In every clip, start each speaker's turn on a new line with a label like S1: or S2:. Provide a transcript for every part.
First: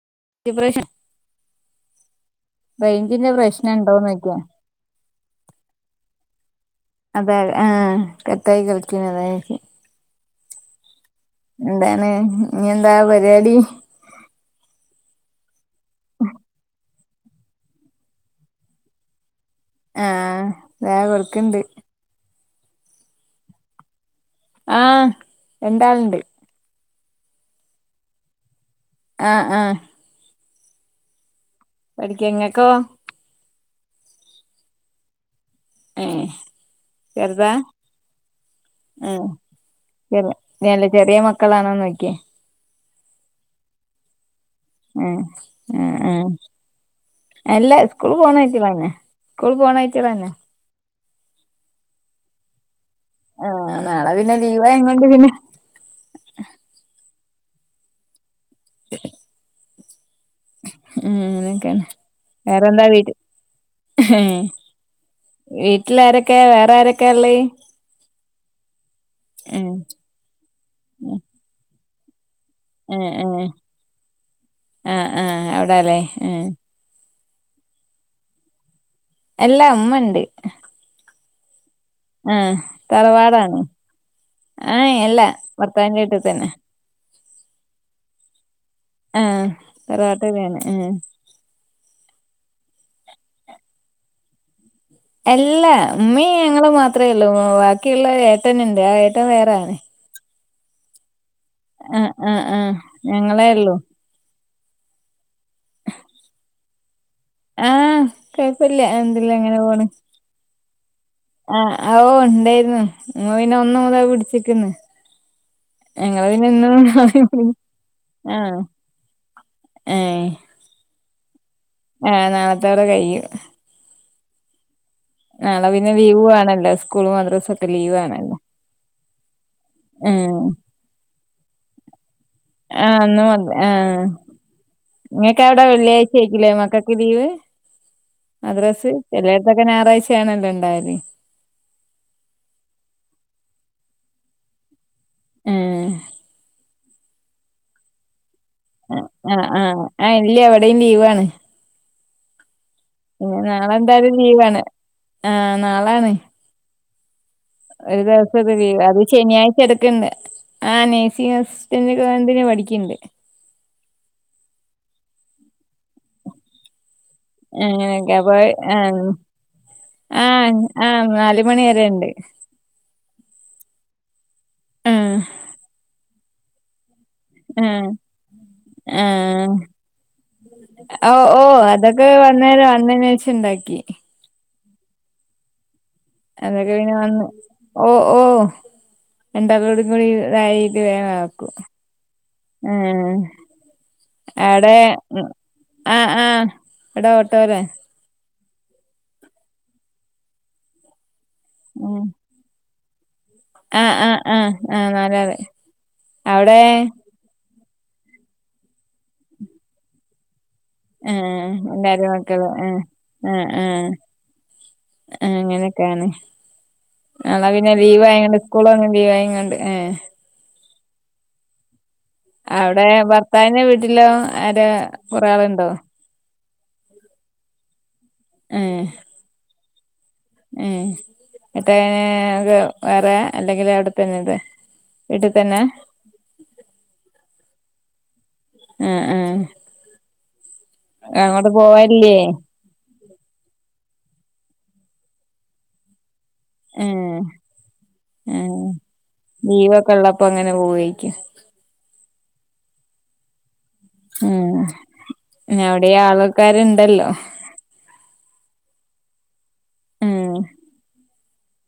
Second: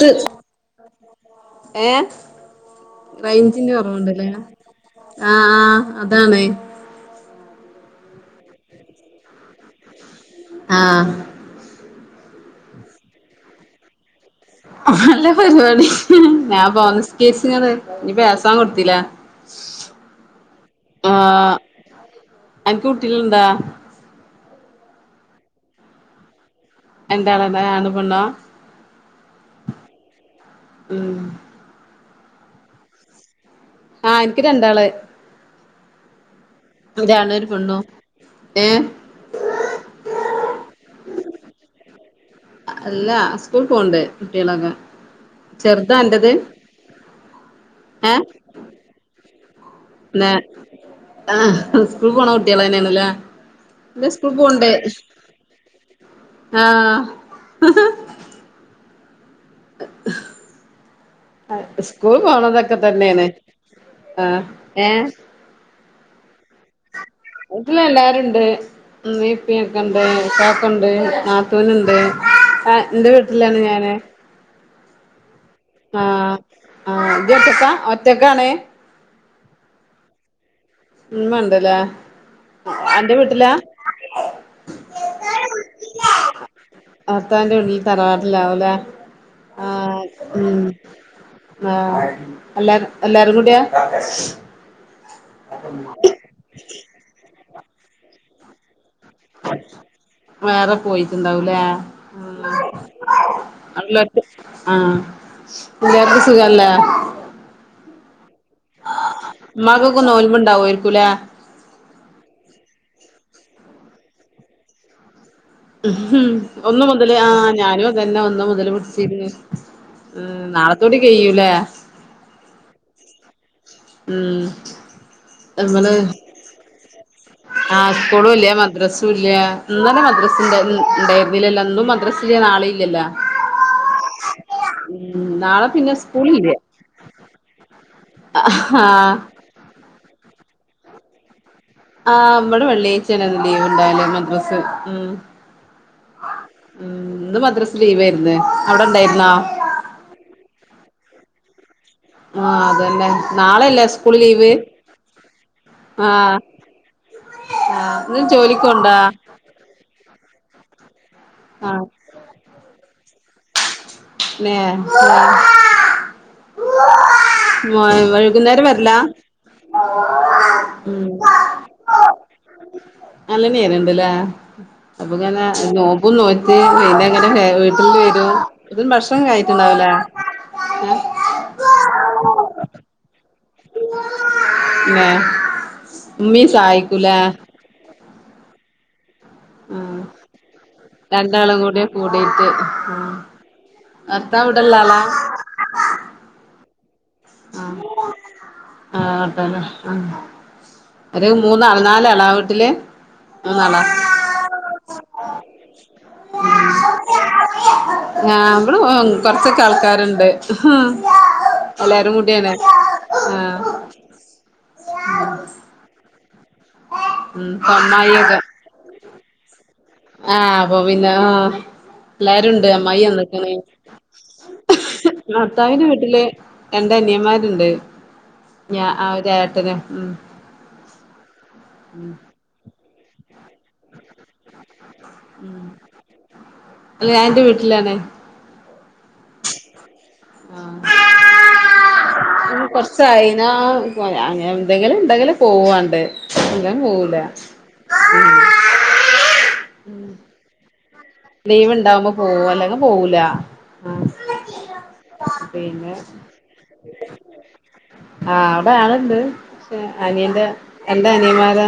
S1: ത്ത്
S2: ഡിപ്രേഷൻ
S1: ഏ
S2: പ്രശ്നം
S1: റെയ്ഞ്ചിന്റെ കൊറവിണ്ടല്ലേ
S2: ഉണ്ടോന്നൊക്കെയാ
S1: ആ ആ അതാണ്
S2: ആ കത്തായി കളിക്ക അതാ ചോയ്ച്ച്
S1: ആ
S2: എന്താണ് ഇനി എന്താ പരിപാടി
S1: നല്ല പരിപാടി ഞാൻ പോന്ന കേസ്കള് ഇനിപ്പോ ഏസാൻ കൊടുത്തില്ല
S2: ആ അതാ
S1: ആഹ്
S2: കൊട്ക്കണ്ട്
S1: അനക്ക് കുട്ടികളിണ്ടാ
S2: ആ രണ്ടാളിണ്ട്
S1: രണ്ട് ആളെന്നെ ആണ്പെണ്ണോ
S2: ആ ആ
S1: ഉം
S2: പഠിക്കങ്ങക്കോ
S1: ആ എനിക്ക് രണ്ടാള്
S2: ഏ
S1: ഒരാണും ഒരു
S2: ചെറുതാ
S1: പെണ്ണും ഏഹ്
S2: ആ ചെറി നല്ല ചെറിയ മക്ക മക്കളാണോന്ന് നോക്കിയേ
S1: അല്ല സ്കൂള് പോണ്ട് കുട്ടികളൊക്കെ
S2: ഏ ആ
S1: ചെറുതാ
S2: ആ
S1: അന്റത്
S2: അല്ല സ്കൂൾ
S1: ഏഹ്
S2: പോണ [unintelligible] സ്കൂൾ പോണ [unintelligible]
S1: ആ സ്കൂള് പോണ കുട്ടികളന്നേണ് ല്ല
S2: ആഹ്
S1: ഇന്ന്
S2: നാളെ
S1: സ്കൂൾ
S2: പിന്നെ
S1: പോണ്ടേ
S2: ലീവായകൊണ്ട് പിന്നെ
S1: ആ [unintelligible]
S2: ഉം അങ്ങനൊക്കെയാണ്
S1: സ്കൂൾ പോണതൊക്കെ
S2: വേറെന്താ വീട്ടി
S1: തന്നെയാണ് ആ ഏ
S2: വേറാരൊക്കെള്ളെ
S1: വീട്ടില് എല്ലാരുണ്ട്
S2: ഏഹ്
S1: ഉമ്മീംപ്പൊക്കെ ഉണ്ട് ഇക്കാക്കണ്ട് നാത്തൂനുണ്ട് ആ എന്റെ വീട്ടിലാണ് ഞാന്
S2: ആ ആ അവിടാല്ലേ ആ
S1: ഇയ്യ് ഒറ്റക്കാ ഒറ്റക്കാണ്
S2: എല്ലാ ഉമ്മണ്ട്
S1: ഉമ്മണ്ട്ലേ
S2: ആ തർവാടാണ് ആ എല്ല ഭർത്താവിന്റെ വീട്ടിൽ തന്ന
S1: ഭർത്താവിന്റെ വീട്ടില് തറവാട്ടിലാവുലേ
S2: ആഹ്
S1: ആ ഉം
S2: തറവാട്ടിലാണ് ആഹ്
S1: ആ അല്ല എല്ലാരും കൂടിയാ
S2: അല്ല ഉമ്മേം ഞങ്ങളും മാത്രേ ഉള്ളൂ ബാക്കിയുള്ള ഏട്ടനുണ്ട് ആ ഏട്ടൻ ഏട്ടൻ വേറാണ്
S1: വേറെ പോയിട്ടുണ്ടാവുല്ലേ ആ
S2: ആഹ് ആഹ് ഞങ്ങളേ ഉള്ളൂ
S1: എല്ലർക്കും സുഖല്ലേ
S2: ആ, കൊഴപ്പില്ല എന്തില്ല ഇങ്ങനെ പോണ്.
S1: ഉമ്മാക്കൊക്കെ നോൽമ്പുണ്ടാവുമായിരിക്കൂലേ
S2: ആ, ഓ ഉണ്ടായിരുന്നു പിന്നെ ഒന്നു മുതലാ പിടിച്ച് നിക്ക്ന്നെ
S1: ഉം, ഒന്ന് മുതല് ആ ഞാനും അതുതന്നെ ഒന്ന്
S2: ആഹ്
S1: മുതല് പിടിച്ചിരുന്നു ഉം നാളത്തൂടിടി കഴിയും ഇല്ലേ
S2: ആ, നാളത്തോടെ കഴിയും
S1: ഉം
S2: നാളെ പിന്നെ
S1: നമ്മള്
S2: ലീവ് വേണല്ലോ സ്കൂളു തുറ മദ്രസും ഒക്കെ
S1: ആ, സ്കൂളും ഇല്ല, മദ്രസും ഇല്ല. ഇന്നലെ മദ്രസ
S2: ഉം
S1: ഉണ്ടായിരുന്നില്ലല്ല, ഒന്നും മദ്രസ ഇല്ല, നാളെ ഇല്ലല്ല
S2: നിങ്ങക്ക് അവിടെ വെള്ളിയാഴ്ച ആയിരിക്കില്ലേ മക്കൾക്ക് ലീവ്.
S1: ആ
S2: മദ്രസ് എല്ലായിടത്തൊക്കെ ഞായറാഴ്ചയാണല്ലോ ഉണ്ടായല്.
S1: ആ നമ്മുടെ പള്ളിയിൽ ചിലത് ലീവ് ഉണ്ടാവില്ല മദ്രസേല്
S2: ആ
S1: ഉം, ഇന്ന് മദ്രാസ് ലീവ് ആയിരുന്നു
S2: ആ, ആ, ഇല്ല, അവിടെയും ലീവ് ആണ്
S1: ആ, അതന്നെ നാളെ അല്ലേ
S2: എന്തായാലും
S1: സ്കൂൾ ലീവ്,
S2: ലീവാണ് ആഹ്
S1: ആ
S2: നാളാണ്
S1: ആഹ്
S2: ഒരു
S1: ഇന്ന്
S2: ദിവസം ഇത്
S1: ജോലിക്കോണ്ടാ
S2: അത് ശനിയാഴ്ച എടുക്കണ്ട് ആ
S1: ആഹ്
S2: [unintelligible] പഠിക്കണ്ട്
S1: [unintelligible] അ വൈകുന്നേരം വരില്ല
S2: ആ ആ, നാല് മണി വരെ ഉണ്ട്
S1: നല്ല നേരൊണ്ടല്ലാ,
S2: ആഹ്
S1: അപ്പൊ നോമ്പും നോറ്റ് എങ്ങനെ വീട്ടിൽ വരും ഇതും
S2: ആ,
S1: ഭക്ഷണം കഴിട്ടുണ്ടാവൂലേ
S2: ഓ, ഓ അതൊക്കെ വന്നേരം വന്നേന് ശേഷം വേ [unintelligible]
S1: മമ്മി
S2: അതൊക്കെ പിന്നെ
S1: സഹായിക്കുലേ
S2: വന്ന് ഓ ഓ രണ്ടാളും കൂടി ഇതായിട്ട് വേഗ ആക്കും
S1: രണ്ടാളും കൂടി കൂടിട്ട് ആഹ് ഭർത്താവ്
S2: ആ
S1: ഇവിടെള്ള
S2: എടെ
S1: ആളാ
S2: ആ, ആ, എടെ ഓട്ടോ വരാൻ
S1: ഓട്ടോല, അതോ മൂന്നാളാ, നാലാള ആ വീട്ടില് മൂന്നാളാ
S2: ആ, ആ, ആ, ആ നാലാള്, അവിടെ
S1: ഇവിടെ കൊറച്ചൊക്കെ ആൾക്കാരുണ്ട്
S2: ഉം, എല്ലാരും [unintelligible] ഉം, ഉം, ഉം ആ, അങ്ങനെയൊക്കെയാണ് നാളെ
S1: ഉം
S2: പിന്നെ ലീവ്
S1: അമ്മായിയൊക്കെ
S2: ആയോണ്ട് സ്കൂളും അങ്ങ് ലീവ്‌ ആയോണ്ട്
S1: ആ,. അപ്പൊ പിന്നെ ആഹ എല്ലരും ഉണ്ട്,
S2: അവിടെ
S1: അമ്മായി വന്നിട്ടുണ്ട്
S2: ഭർത്താവിന്റെ വീട്ടിലോ ആരാ കൊറേ ആളുണ്ടോ
S1: ഭർത്താവിറെ വീട്ടില്. രണ്ട് അനിയൻമാരുണ്ട്
S2: ഉം, ഉം ഇട്ടനെക്കെ വേറെ അല്ലെങ്കിൽ എവിടെത്തന്നെ ഇത് വീട്ടിൽ തന്നെ
S1: ഉം, അല്ല ഞാനെന്റെ വീട്ടിലാണ്
S2: ആ, ആ അങ്ങോട്ട് പോവ ഇല്ലേ
S1: കുറച്ച് കയിഞ്ഞ അങ്ങ നെഎന്തെങ്കിലും ഉണ്ടെങ്കിലും പോവാണ്ട് ഇല്ല പോവൂല
S2: ആഹ് അപ്പം അങ്ങനെ പോവെ
S1: ലീവ് ഇണ്ടാവുമ്പോ പോവും, അല്ലെങ്കിൽ പോവൂല ആ
S2: ഉം അവിടെ
S1: പിന്നെ
S2: ആൾക്കാരുണ്ടല്ലോ
S1: ആ അവിടെ ആള് ഇണ്ട്, പക്ഷെ
S2: ഉം
S1: അനിയന്റെ എന്റെ അനിയമാരാ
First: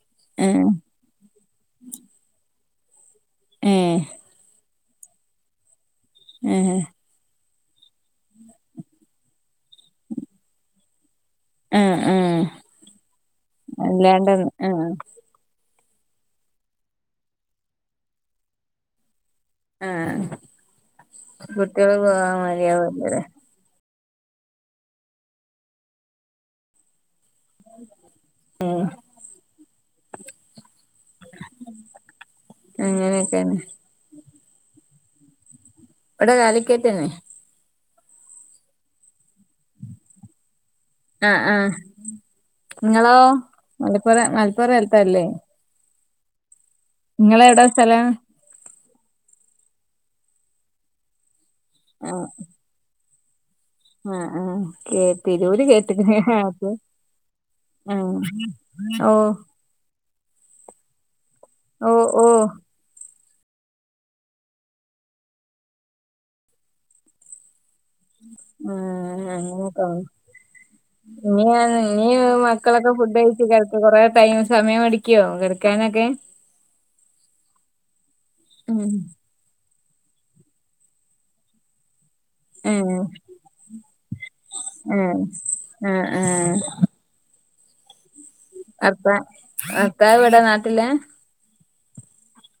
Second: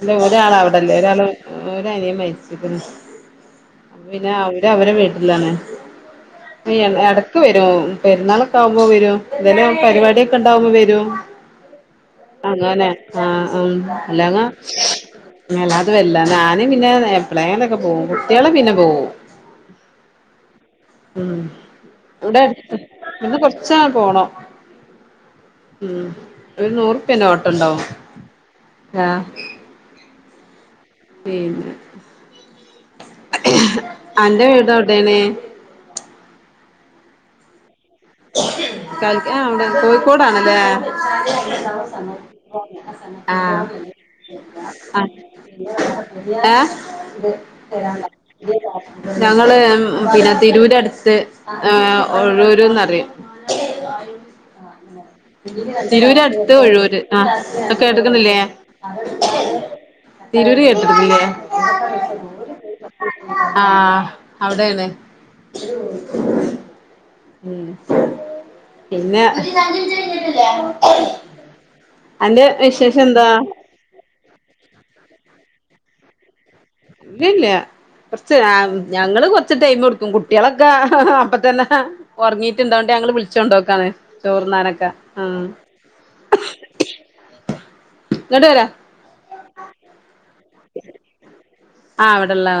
S1: അല്ല ഒരാൾ
S2: ഉം
S1: അവിടല്ലേ ഒരാൾ ഒ അനിയ മരിച്ചിട്ട്
S2: ഏഹ്
S1: പിന്നെ അവര് അവരെ വീട്ടിലാണെ
S2: ഏഹ്
S1: ക്ക് വരും പെരുന്നാളൊക്കെ ആകുമ്പോ വരും ഇല പരിപാടിയൊക്കെ ഉണ്ടാവകുമ്പോ വരോ
S2: ആഹ് ആഹ്
S1: അങ്ങനെ ആ
S2: അല്ലാണ്ട്
S1: അല്ലങ്ങ
S2: ആഹ്
S1: അത വല്ല ഞാനും പിന്നെ എപളേങ്ങൊക്കെ പോകും കുട്ടികളെ പിന്നെ പോകും
S2: ആഹ്
S1: ഉം
S2: കുട്ടികള് പോവാൻ
S1: അട് ഇവിടെ
S2: മതിയാവൂലല്ലേ
S1: ഇന്ന് കൊറച്ച പോണൊ ഉം ഒരു നൂറ് പിന്നെ ഓട്ടണ്ടാവും ആഹ പിന്ന
S2: അങ്ങനെയക്കാന്
S1: അന്റെ വീട അവിടെയണേ
S2: ഇട ആലക്കേറ്റന
S1: ക ആ അവിടെ കോയിക്കോടാണല്ലേ
S2: ആഹ് ആഹ്
S1: സമയായി
S2: നിങ്ങളോ മലപ്പുറം മലപ്പുറത്തല്ലേ
S1: [unintelligible] ഏ
S2: നിങ്ങളെവിടാ സ്ഥലം
S1: [unintelligible] ഞങ്ങള് പിന്നെ തിരൂര അടുത്ത് ഒഴൂരന്ന്റിയു [unintelligible]
S2: ആ ആ കേ തിരൂര് കേട്ട് ഹ
S1: തിരൂരടുത്ത്
S2: ഹ
S1: ഒഴൂര് ആ
S2: ആ
S1: കേട്ടക്കണില്ലേ
S2: ഓ
S1: തിരൂര് കേട്ടിട്ടുന്നില്ലേ
S2: ഓ ഓ
S1: ആ അവിടെയാണ്
S2: ആ
S1: പിന്നെ
S2: ആ അങ്ങനൊക്ക നീ നീ
S1: അന്റെ
S2: മക്കളൊക്കെ
S1: വിശേഷം
S2: ഫുഡ്
S1: എന്താ
S2: കഴിച് കേക്ക കുറെ ടൈം സമയടിക്കോ കിടക്കാനൊക്കെ
S1: ഇല്ല ഇല്ല കൊറച്ച് ഞങ്ങള് കൊറച്ച് ടൈം കൊടു കുട്ടികളൊക്കെ ഹ ഹഅപ്പ തന്നെ ഒറങ്ങീട്ട് എന്തൊണ്ട്
S2: ഏഹ്
S1: ഞങ്ങള് വിളിച്ചോണ്ടോക്കാണ് ചോർന്നാനൊക്കെ ആ
S2: ആ
S1: ഇങ്ങോട്ട് വരാ
S2: അർത്താ അർത്താ ഇവിടെ നാട്ടില
S1: ആഹ അവിടെള്ളാള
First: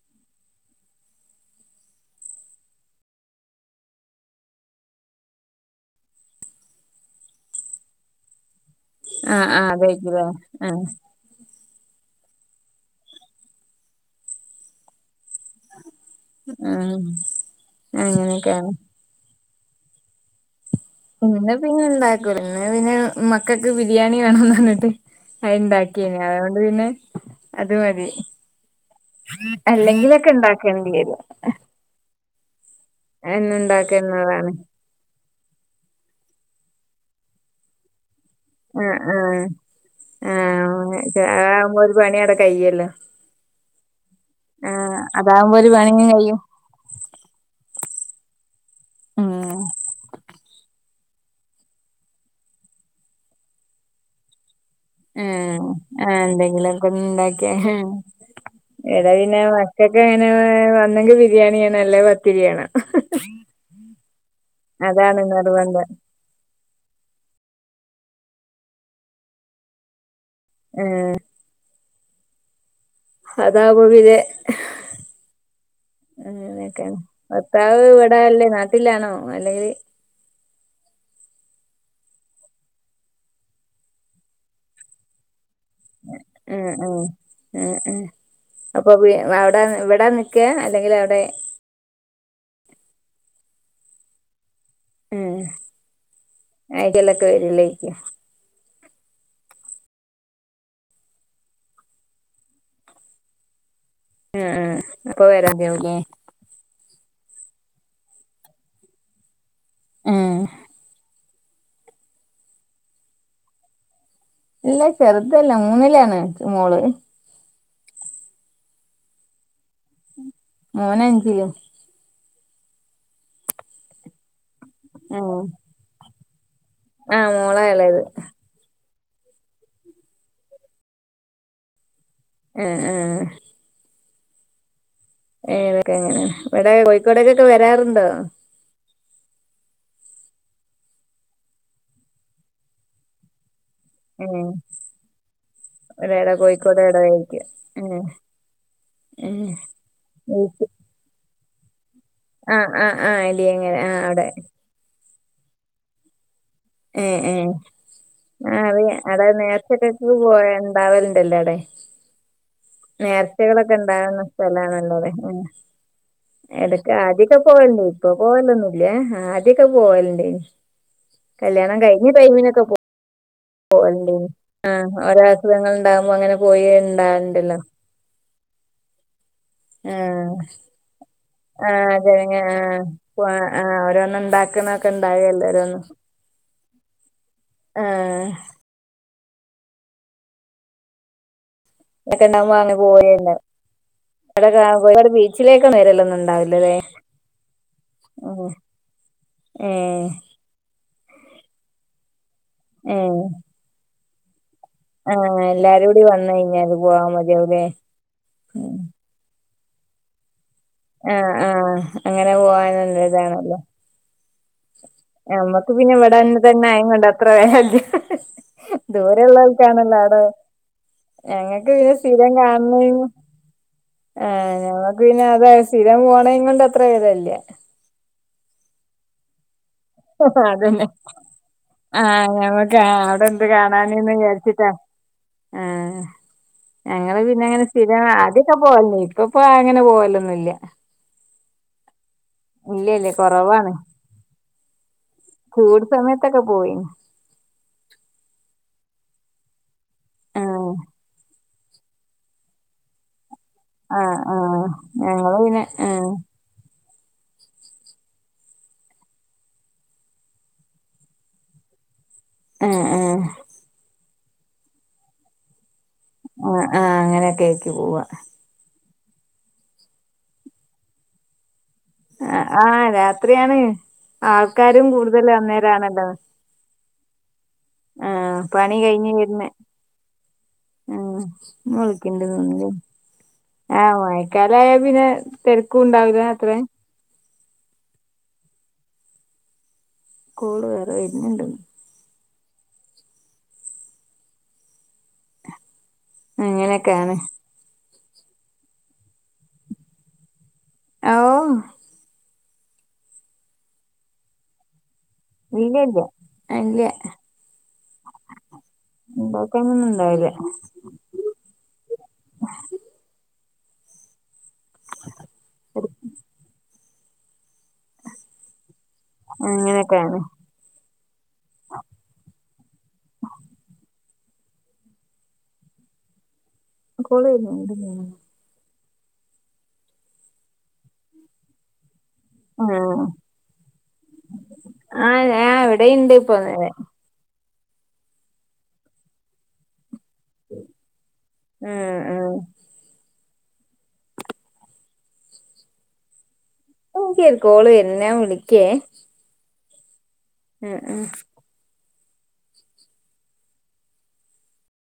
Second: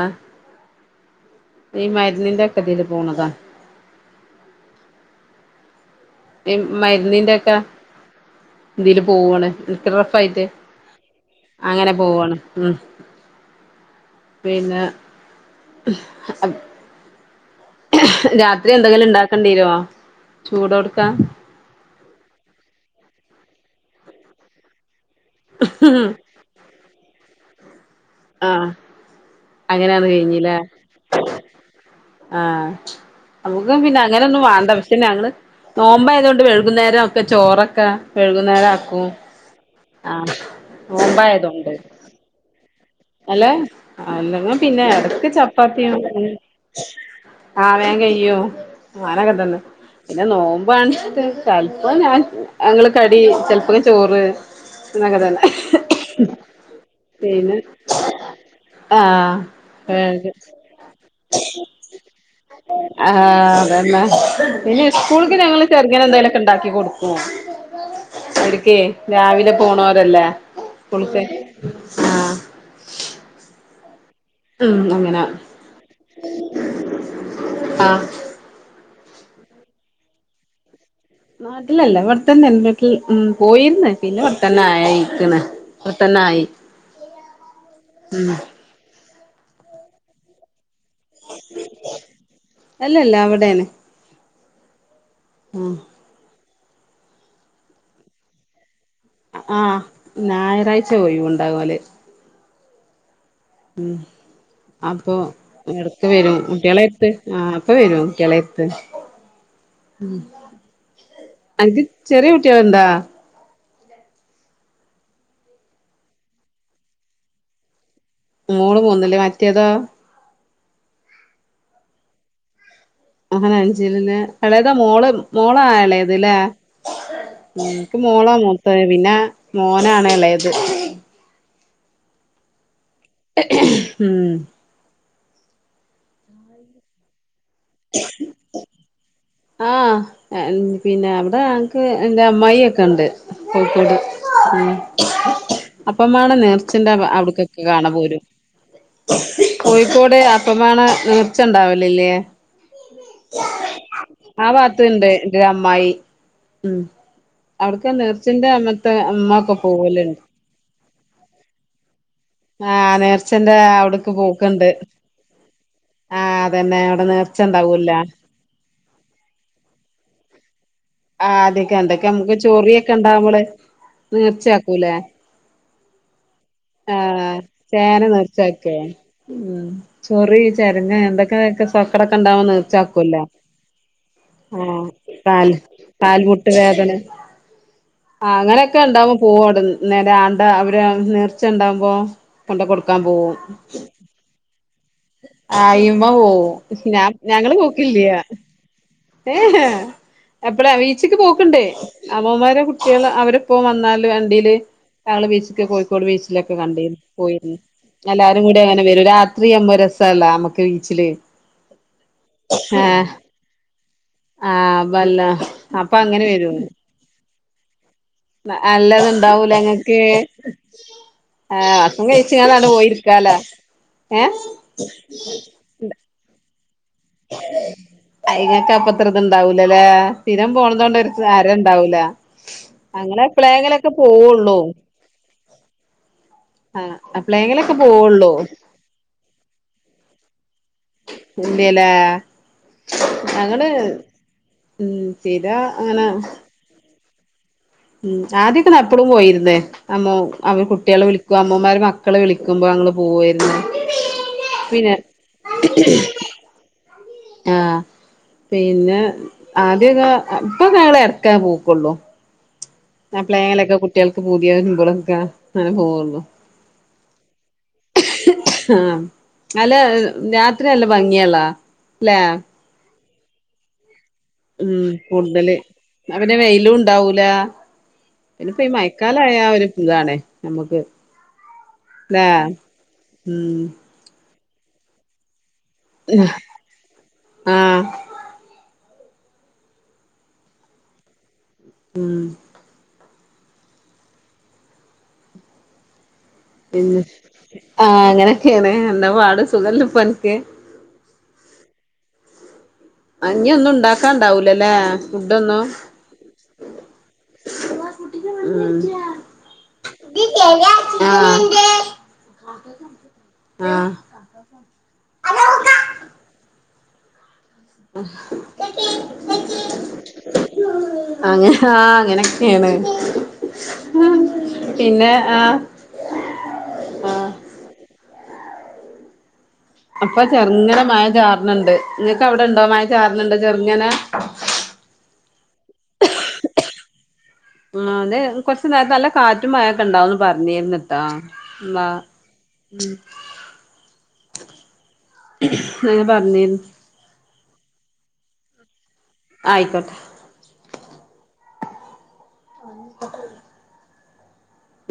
S1: ഈ മരുന്നിന്റെക്കതിൽ പോണതാ ഇ മരുന്നിന്റെ ഒക്കെ എന്തയില്
S2: ആഹ്
S1: പോവാണ്
S2: ആഹ്
S1: എനിക്ക് റഫ്
S2: അതേക്കുലേ
S1: ആയിട്ടേ
S2: ആഹ്
S1: അങ്ങനെ പോവാണ് ഉം പിന്നെ [unintelligible]
S2: ആഹ്
S1: രാത്രി
S2: അങ്ങനെയൊക്കെയാണ്
S1: എന്തെങ്കിലും ഉണ്ടാക്കേണ്ടിരുമോ
S2: ഇന്ന് പിന്നെ ഇണ്ടാക്കൂല ഇന്ന് പിന്നെ മക്കക്ക് ബിരിയാണി വേണംന്ന് പറഞ്ഞിട്ട് അ ഇണ്ടാക്കിനി അതുകൊണ്ട് പിന്നെ അത് മതി
S1: ആ അങ്ങനെയാണ്
S2: അല്ലെങ്കിലൊക്കെ ഉണ്ടാക്കേണ്ടിരു
S1: ആ നമുക്ക് പിന്നെ അങ്ങനെ ഒന്നും വാണ്ട പക്ഷേ ഞങ്ങള് നോമ്പ ആയതൊണ്ട് വെകുന്നേരം ഒക്കെ ചോറൊക്കെ വെഴുകുന്നേരം
S2: ആഹ്
S1: ആക്കും
S2: ആഹ്
S1: ആഹ
S2: ആഹ്
S1: മോമ്പായതൊണ്ട്
S2: അതാകുമ്പോ ഒരു പണി അവിടെ കഴിയല്ലോ
S1: അല്ലെ അല്ലങ്ങ പിന്നെ
S2: ആഹ്
S1: ഇടക്ക്
S2: അതാകുമ്പോ ഒരു
S1: ചപ്പാത്തിയൊ
S2: പണിയും കഴിയും
S1: അവേ കയ്യോ ആരക്ക
S2: ഉം
S1: തന്നെ പിന്നെ നോമ്പാണ് ചെൽപോ ഞാൻ അങ്ങള് കടി ചെൽപ്പങ്കി ചോറ് എന്നൊക്കെ തന്നെ
S2: ഉം ആ എന്തെങ്കിലും ഒക്കെ ഒന്ന ഇണ്ടാക്കിയ
S1: പിന്നെ
S2: എത പിന്നെ
S1: ആഹ്
S2: മക്കൊക്കെ ങ്ങനെ വന്നെങ്കിൽ ബിരിയാണിയ ആണോ അല്ലേ പത്തിരിയാണോ
S1: ആഹ് അതന്നെ ഇനി സ്കൂൾക്ക് ഞങ്ങള്
S2: നിർബന്ധം
S1: ചെർങ്ങെനെ എന്തെലൊക്കെ ണ്ടാക്കി കൊടുക്ക വര്ക് രാവിലെ പോണോരെല്ലേ കുള്ക് ആഹ്
S2: അതാകുമ്പോ പിന്നെ
S1: ഉം അങ്ങന
S2: അങ്ങനെക്കെണ് ഭർത്താവ്
S1: ആഹ്
S2: ഇവിടല്ലേ നാട്ടിലാണോ അല്ലെങ്കില്
S1: നാട്ടിലല്ല ഇവിടെതെന്നെ ന്റെ വീട്ടിൽ ഉ പോയിര്ന്ന് പിന്നെ ഇടെത്തന്നെ ആയിക്കണ്
S2: ഉം ഉം ഉം ഉം അപ്പൊ വി അ അവിട ഇവിടാ നിക്ക അല്ലെങ്കിൽ അവിടെ
S1: ഏ ന് ആഹ്
S2: ഐഡിയല്ലൊക്കെ വരില്ലേയ്ക്ക
S1: ആഹ് ഞായറാഴ്ച ഒയിവ് ണ്ടാവല് ഉം
S2: ആ ആ
S1: അപ്പൊ
S2: വരാണ്ടാവൂലേ
S1: എടക്ക് വരും കുട്ടിളെ ത്ത് ആ പ്പൊ വരുംകുട്ട്യേളട്ത്ത് അൻക് ചെറിയ കുട്ടിള്ണ്ടോ
S2: ഇല്ല ചെറുതല്ല മൂന്നില ആണ് മോള്
S1: മോള് മൂന്നില് മറ്റേതാ
S2: മോനഞ്ചില്
S1: അഹന അഞ്ചിൽന്ന് അളേതാ മോള്
S2: ആ
S1: മോളാ ഇളയത് ല്ലേ
S2: ആ മോളാ
S1: നിക്ക്
S2: എളയത്
S1: മോളാ മൂത്ത പിന്നെ മോനാണ് എളേത്
S2: ആ ആഹ്
S1: ഉം
S2: ഏതൊക്കെ എങ്ങനെയ ഇവിടെ കോഴിക്കോടേക്കൊക്കെ വരാറുണ്ടോ
S1: ആഹ് പിന്നെ അവിടെ നക്ക് എന്റ അമ്മായി ക്കെ ണ്ട് കോഴിക്കോട്
S2: ഏ
S1: ഉം അപ്പ മാണ
S2: ഇവിടെടെ കോഴിക്കോട്
S1: നേർച്ചന്റെ ബ
S2: എവിടെയായിരിക്കും
S1: അവിട്ക്കൊക്കെ കാണാ പോരും കോഴിക്കോട് അപ്പമാണ ന്നെ
S2: ആആആ എലിയങ്ങര ആ
S1: ആ ഭാഗത്തുണ്ട് എന്റെ അമ്മായി ഉം
S2: ഏ ഏ
S1: അവിട്ക്ക നേർച്ചന്റെ
S2: ആ അറിയ
S1: അന്നത്തെ
S2: അവിടെ
S1: അമ്മ ക്കെ
S2: നേർച്ചക്കൊക്കെ
S1: പോവല്ണ്ട് [inaudible]
S2: പോയ ഉണ്ടാവലുണ്ടല്ലോ അവിടെ നേർച്ചകളൊക്കെ ഉണ്ടാവുന്ന
S1: പോക്കുണ്ട്
S2: സ്ഥലാണല്ലോത് ഹമ്
S1: ആഹ് അതന്നെ
S2: എടക്ക
S1: അവിടെ
S2: ആദ്യൊക്കെ
S1: നേർച്ച
S2: പോവലുണ്ട്
S1: ഉണ്ടാവൂല്ല
S2: ഇപ്പൊ പോവലൊന്നുല്ലേ ആദ്യൊക്കെ പോവലണ്ട്നി
S1: ആ് അതൊക്കെണ്ടൊക്കെ നമ്മുക്ക് ചോറിയൊക്കെ ഇണ്ടാവമ്മള്
S2: പോഅൽണ്ടേയ്നി ആഹ് ഓര അസുഖങ്ങൾ ഉണ്ടാവുമ്പോ അങ്ങനെ പോയി ഇണ്ടാവണ്ടല്ലോ
S1: സക്കെ ഉം
S2: ആഹ്
S1: ചൊറി ചെര്ങ്ങ എന്തൊക്കെക്കെ
S2: ആഹ്
S1: സൊക്കടക്കെ
S2: ചെരങ്ങ
S1: ഇണ്ടവാ
S2: ആഹ്
S1: നിർച്ചകൊല്ലോ
S2: ക്കെണ്ടാഎല്ലെരോന്ന്
S1: കാൽമുട്ട് വേദന
S2: ആഹ്
S1: ആ അങ്ങനെയൊക്കെ ഉണ്ടാവും പോഅട്ന്ന് നേരാണ്ട അവര് നി ച്ച ണ്ടാകുമ്പോ
S2: ഒക്കെ ഉണ്ടാവുമ്പോ
S1: കൊണ്ട
S2: അങ്ങനെ
S1: കൊടുക്കാൻ പോവും
S2: പോവലുണ്ടാവും ഇവിടെ കോഴിക്കോട്
S1: ആ
S2: ബീച്ചിലേക്കൊന്നും
S1: ഇമ്മ
S2: വരലൊന്നും
S1: പോവു
S2: ഉണ്ടാവില്ലല്ലേ
S1: ഞാൻ ഞങ്ങള് പോക്കില്ല
S2: ഉം
S1: ഏ ഹെ
S2: ഏഹ്
S1: എപ്പടാ വീച്ക്ക് പോക്ണ്ട് അമ്മോമാരെ കുട്ട്യാള്
S2: ഏഹ്
S1: അവരിപ്പോ വന്നാല് വണ്ടിയില് താള
S2: ആഹ്
S1: ബീച്ചിക്
S2: എല്ലാരും കൂടി
S1: കോഴിക്കോട്
S2: വന്ന്
S1: ബീച്ചിലൊക്കെ
S2: കഴിഞ്ഞാല്
S1: കണ്ടിരുന്നു
S2: പോവാൻ
S1: പോയിരുന്നു
S2: മതിയാവുല്ലേ
S1: എല്ലാവാരും കൂടി അങ്ങനെ വരും രാ ത്രി അമ്മഹ് രസല്ല നമ്മുക്ക് വീച്ചില്
S2: ആഹ് ആഹ് അങ്ങനെ
S1: ആഹ് ആഹ് വല്ല
S2: നമ്മക്ക് പിന്നെ
S1: അപ്പൊ അങ്ങനെ
S2: ഇവിടന്ന്
S1: വരും
S2: തന്നെ ആയ കൊണ്ട് അത്ര വേ ദൂരെ
S1: അല്ലത്ണ്ടാവൂല
S2: ള്ളോൽക്കണല്ലോ
S1: ഇങ്ങക്ക്
S2: അവിടെ ഞങ്ങക്ക്
S1: ആഹ്
S2: പിന്നെ
S1: ഭക്ഷണം
S2: സ്ഥീരം
S1: കഴിച്ച്ങ്ങാണ്ടണ്ട്
S2: കാണുന്നയ്ന്
S1: പോയിരിക്കാലോ ഏഹ്
S2: ആഹ് ഞമ്മക്ക് പിന്നെ അതാ സ്ഥിരം പോണയും കൊണ്ട് അത്ര വെലല്ല
S1: അയിനൊക്കെ അപ്പത്ര ഇത് ഉണ്ടാവു ല്ലല്ലേ സ്ഥിരം പോണത്
S2: അതന്നെ
S1: കൊണ്ട് ഒരു തരം ഇണ്ടാവൂല
S2: ആഹ് ഞമ്മക്ക്
S1: അങ്ങനെ
S2: അവിടെ എന്ത്
S1: എപ്പളെങ്കിലൊക്കെ
S2: കാണാന്ന്ന്
S1: പോവുള്ളൂ.
S2: വിചാരിച്ചിട്ടാ
S1: [unintelligible]
S2: ആഹ് ഞങ്ങള് പിന്നെ അങ്ങനെ
S1: അപ്ളേങ്കിലൊക്കെ
S2: സ്ഥിര
S1: പോവുള്ളൂ
S2: അതിപ്പോ പോവല് ഇപ്പപ്പോ അങ്ങനെ പോവലൊന്നുല്ല.
S1: ഇല്ല്യലേ
S2: ഇല്ല ഇല്ല
S1: ഞങ്ങടെ
S2: കൊറവാണ്
S1: ഉം സ്ഥിര
S2: ചൂട്
S1: അങ്ങനെ
S2: സമയത്തൊക്കെ പോയിന്
S1: ഉം ആദ്യൊക്കെനപ്പളും പോയിരുന്ന്. അമ്മു അവർ
S2: ആഹ്
S1: കുട്ടികളെ വിളിക്കും. അമ്മമാര് മക്കളെ വിളിക്കുമ്പോ ഞങ്ങള് പോവേയിരുന്നു.
S2: ആഹ് ആഹ്
S1: പിന്നെ
S2: ഞങ്ങള് പിന്നെ ആഹ്
S1: ആഹ്. പിന്നെ ആദ്യൊക്കെ ഇപ്പൊ ഞങ്ങള് എറക്ക പോക്കുള്ളൂ.
S2: ആഹ്
S1: ആ
S2: ആഹ്
S1: പ്ലേയലെക്കെ കുട്ടികൾക്ക് പുതിയ [unintelligible]
S2: ആഹ് ആഹ് അങ്ങനെയെക്കെ എക്ക് പോവാ.
S1: അല്ല രാത്രി അല്ല ഭംഗിയെളളാ
S2: ആഹ് ആഹ് രാത്രിയാണ്.
S1: ഉം
S2: ആൾക്കാരും
S1: കൂടുതല്.
S2: അന്നേരാണല്ലോ
S1: അ പിന്നെ വെയിലും ഉണ്ടാവൂല.
S2: ആഹ്
S1: എനിപ്പ
S2: പണി കഴിഞ്ഞ്
S1: മയക്കാലായ
S2: വരുന്നെ
S1: ഒര് സുഖം ആണ്.
S2: ആഹ്, മുളക്കിന്റെ തൂണിലോ
S1: ഉം
S2: ആ മായേ. കലായ പിന്നെ തെരക്കും ഒണ്ടാവില്ല അത്രേം.
S1: ആഹ്
S2: കോടു വേര്നിണ്ട്.
S1: ഉം. പിന്നെ
S2: അങ്ങനെയൊക്കെയാണ്.
S1: ആഹ് അങ്ങനെക്കെയാണ്. എന്താ പാട് സുഖല്ലേ ഇപ്പോ അനക്ക്.
S2: ആ ഓ
S1: അങ്ങൊന്നും ഉണ്ടാക്കാണ്ടാവൂലല്ലേ. ഫുഡൊന്നും
S2: ഇല്ല്യ ഇല്ല്യ എല്ല്യാ.
S1: ഉം
S2: ഉണ്ടാവില്ല
S1: ആഹ്. ആഹ്.
S2: ശെരി. അങ്ങനെയൊക്കെയാണ്
S1: അങ്ങനെ ഹാ അങ്ങനൊക്കേണ്. പിന്നെ ആഹ്
S2: ഉം
S1: ആഹ്
S2: കോള് [unintelligible]
S1: അപ്പൊ ചെർങ്ങനെ മയ ചാറർണ്ണ്ട്. ങ്ങക്കവിടെണ്ടോ മഴ
S2: ആഹ്
S1: ചാർന്ണ്ടോ ചെർങ്ങെനെ?
S2: ആഹ് ഞാൻ എവിടെയിണ്ടപ്പൊങ്ങനെ.
S1: ഉം അതേ കൊർച്ച് നേര്ത്തെ നല്ല കാറ്റും മഴൊക്കെണ്ടാവുന്ന് പ പർഞ്ഞീര്ന്ന്ട്ടാ
S2: ആഹ് ആഹ്
S1: [unintelligible] ഉം അങ്ങനെ പർഞ്ഞീന്ന്
S2: ക്കൊര് കോള് വെര്ന്ന് ഞാൻ വിളിക്കേ.
S1: ആയിക്കോട്ടെ
S2: ഏഹ് ഏഹ്